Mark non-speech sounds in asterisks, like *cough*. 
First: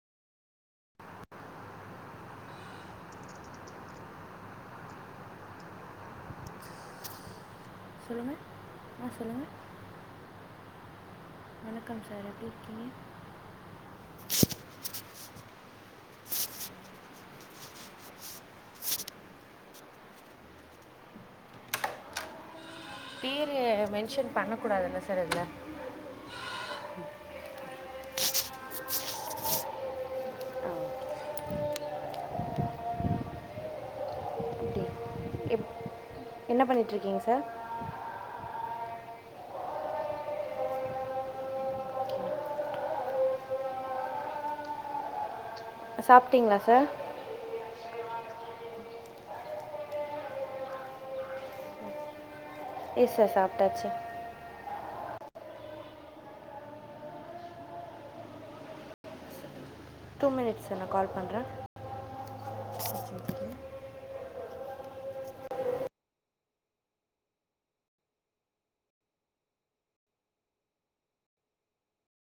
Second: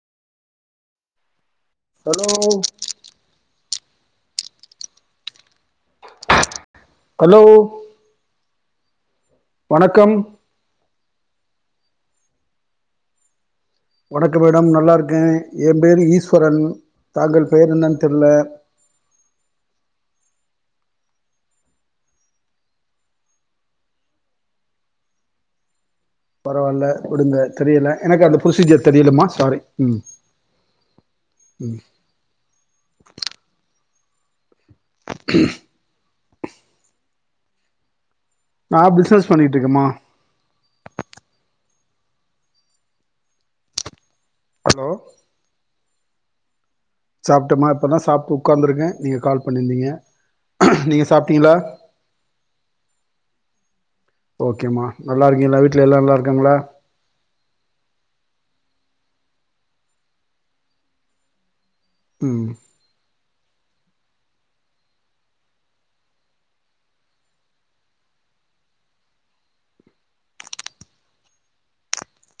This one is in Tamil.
ஹலோ அலோ சொல்லுங்கள் ஆ சொல்லுங்க வணக்கம் க்கம் சார் எப்டி இருக்கீங்க வணக்கம் மேடம் நல்லாருக்கே எம்பேரு ஈஸ் வரன் தாங்கள் பேர் என்னன் தெர்ல பேரு மென்ஷன் பண்ண கூடாதுல்ல சார் இதுல பரவால்ல விடுங்க தெரியல எனக்கு அந்த புரொசீஜர் தெரியலம்மா சாரி உம் உம் எப்படி எப் என்ன *inaudible* நா பிஸ்னஸ் பண்ணிட்ருக்கேமா ஹலோ சாப்ட்டீங்களா சார் சாப்ட்டேமா இப்ப தா சாப்ட்டு உக்காந்துருக்கே நீங்க கால் பண்ணிருந்தீங்க நீங்க சாப்ட்டீங்களா எஸ் சார் சாப்ட்டாச்சு நல்லாருக்கீங்களா வீட்ல எல்லாரு நல்லாருக்காங்களா டூ மினிட்ஸ் சார் நா கால் பண்றே உம் *inaudible*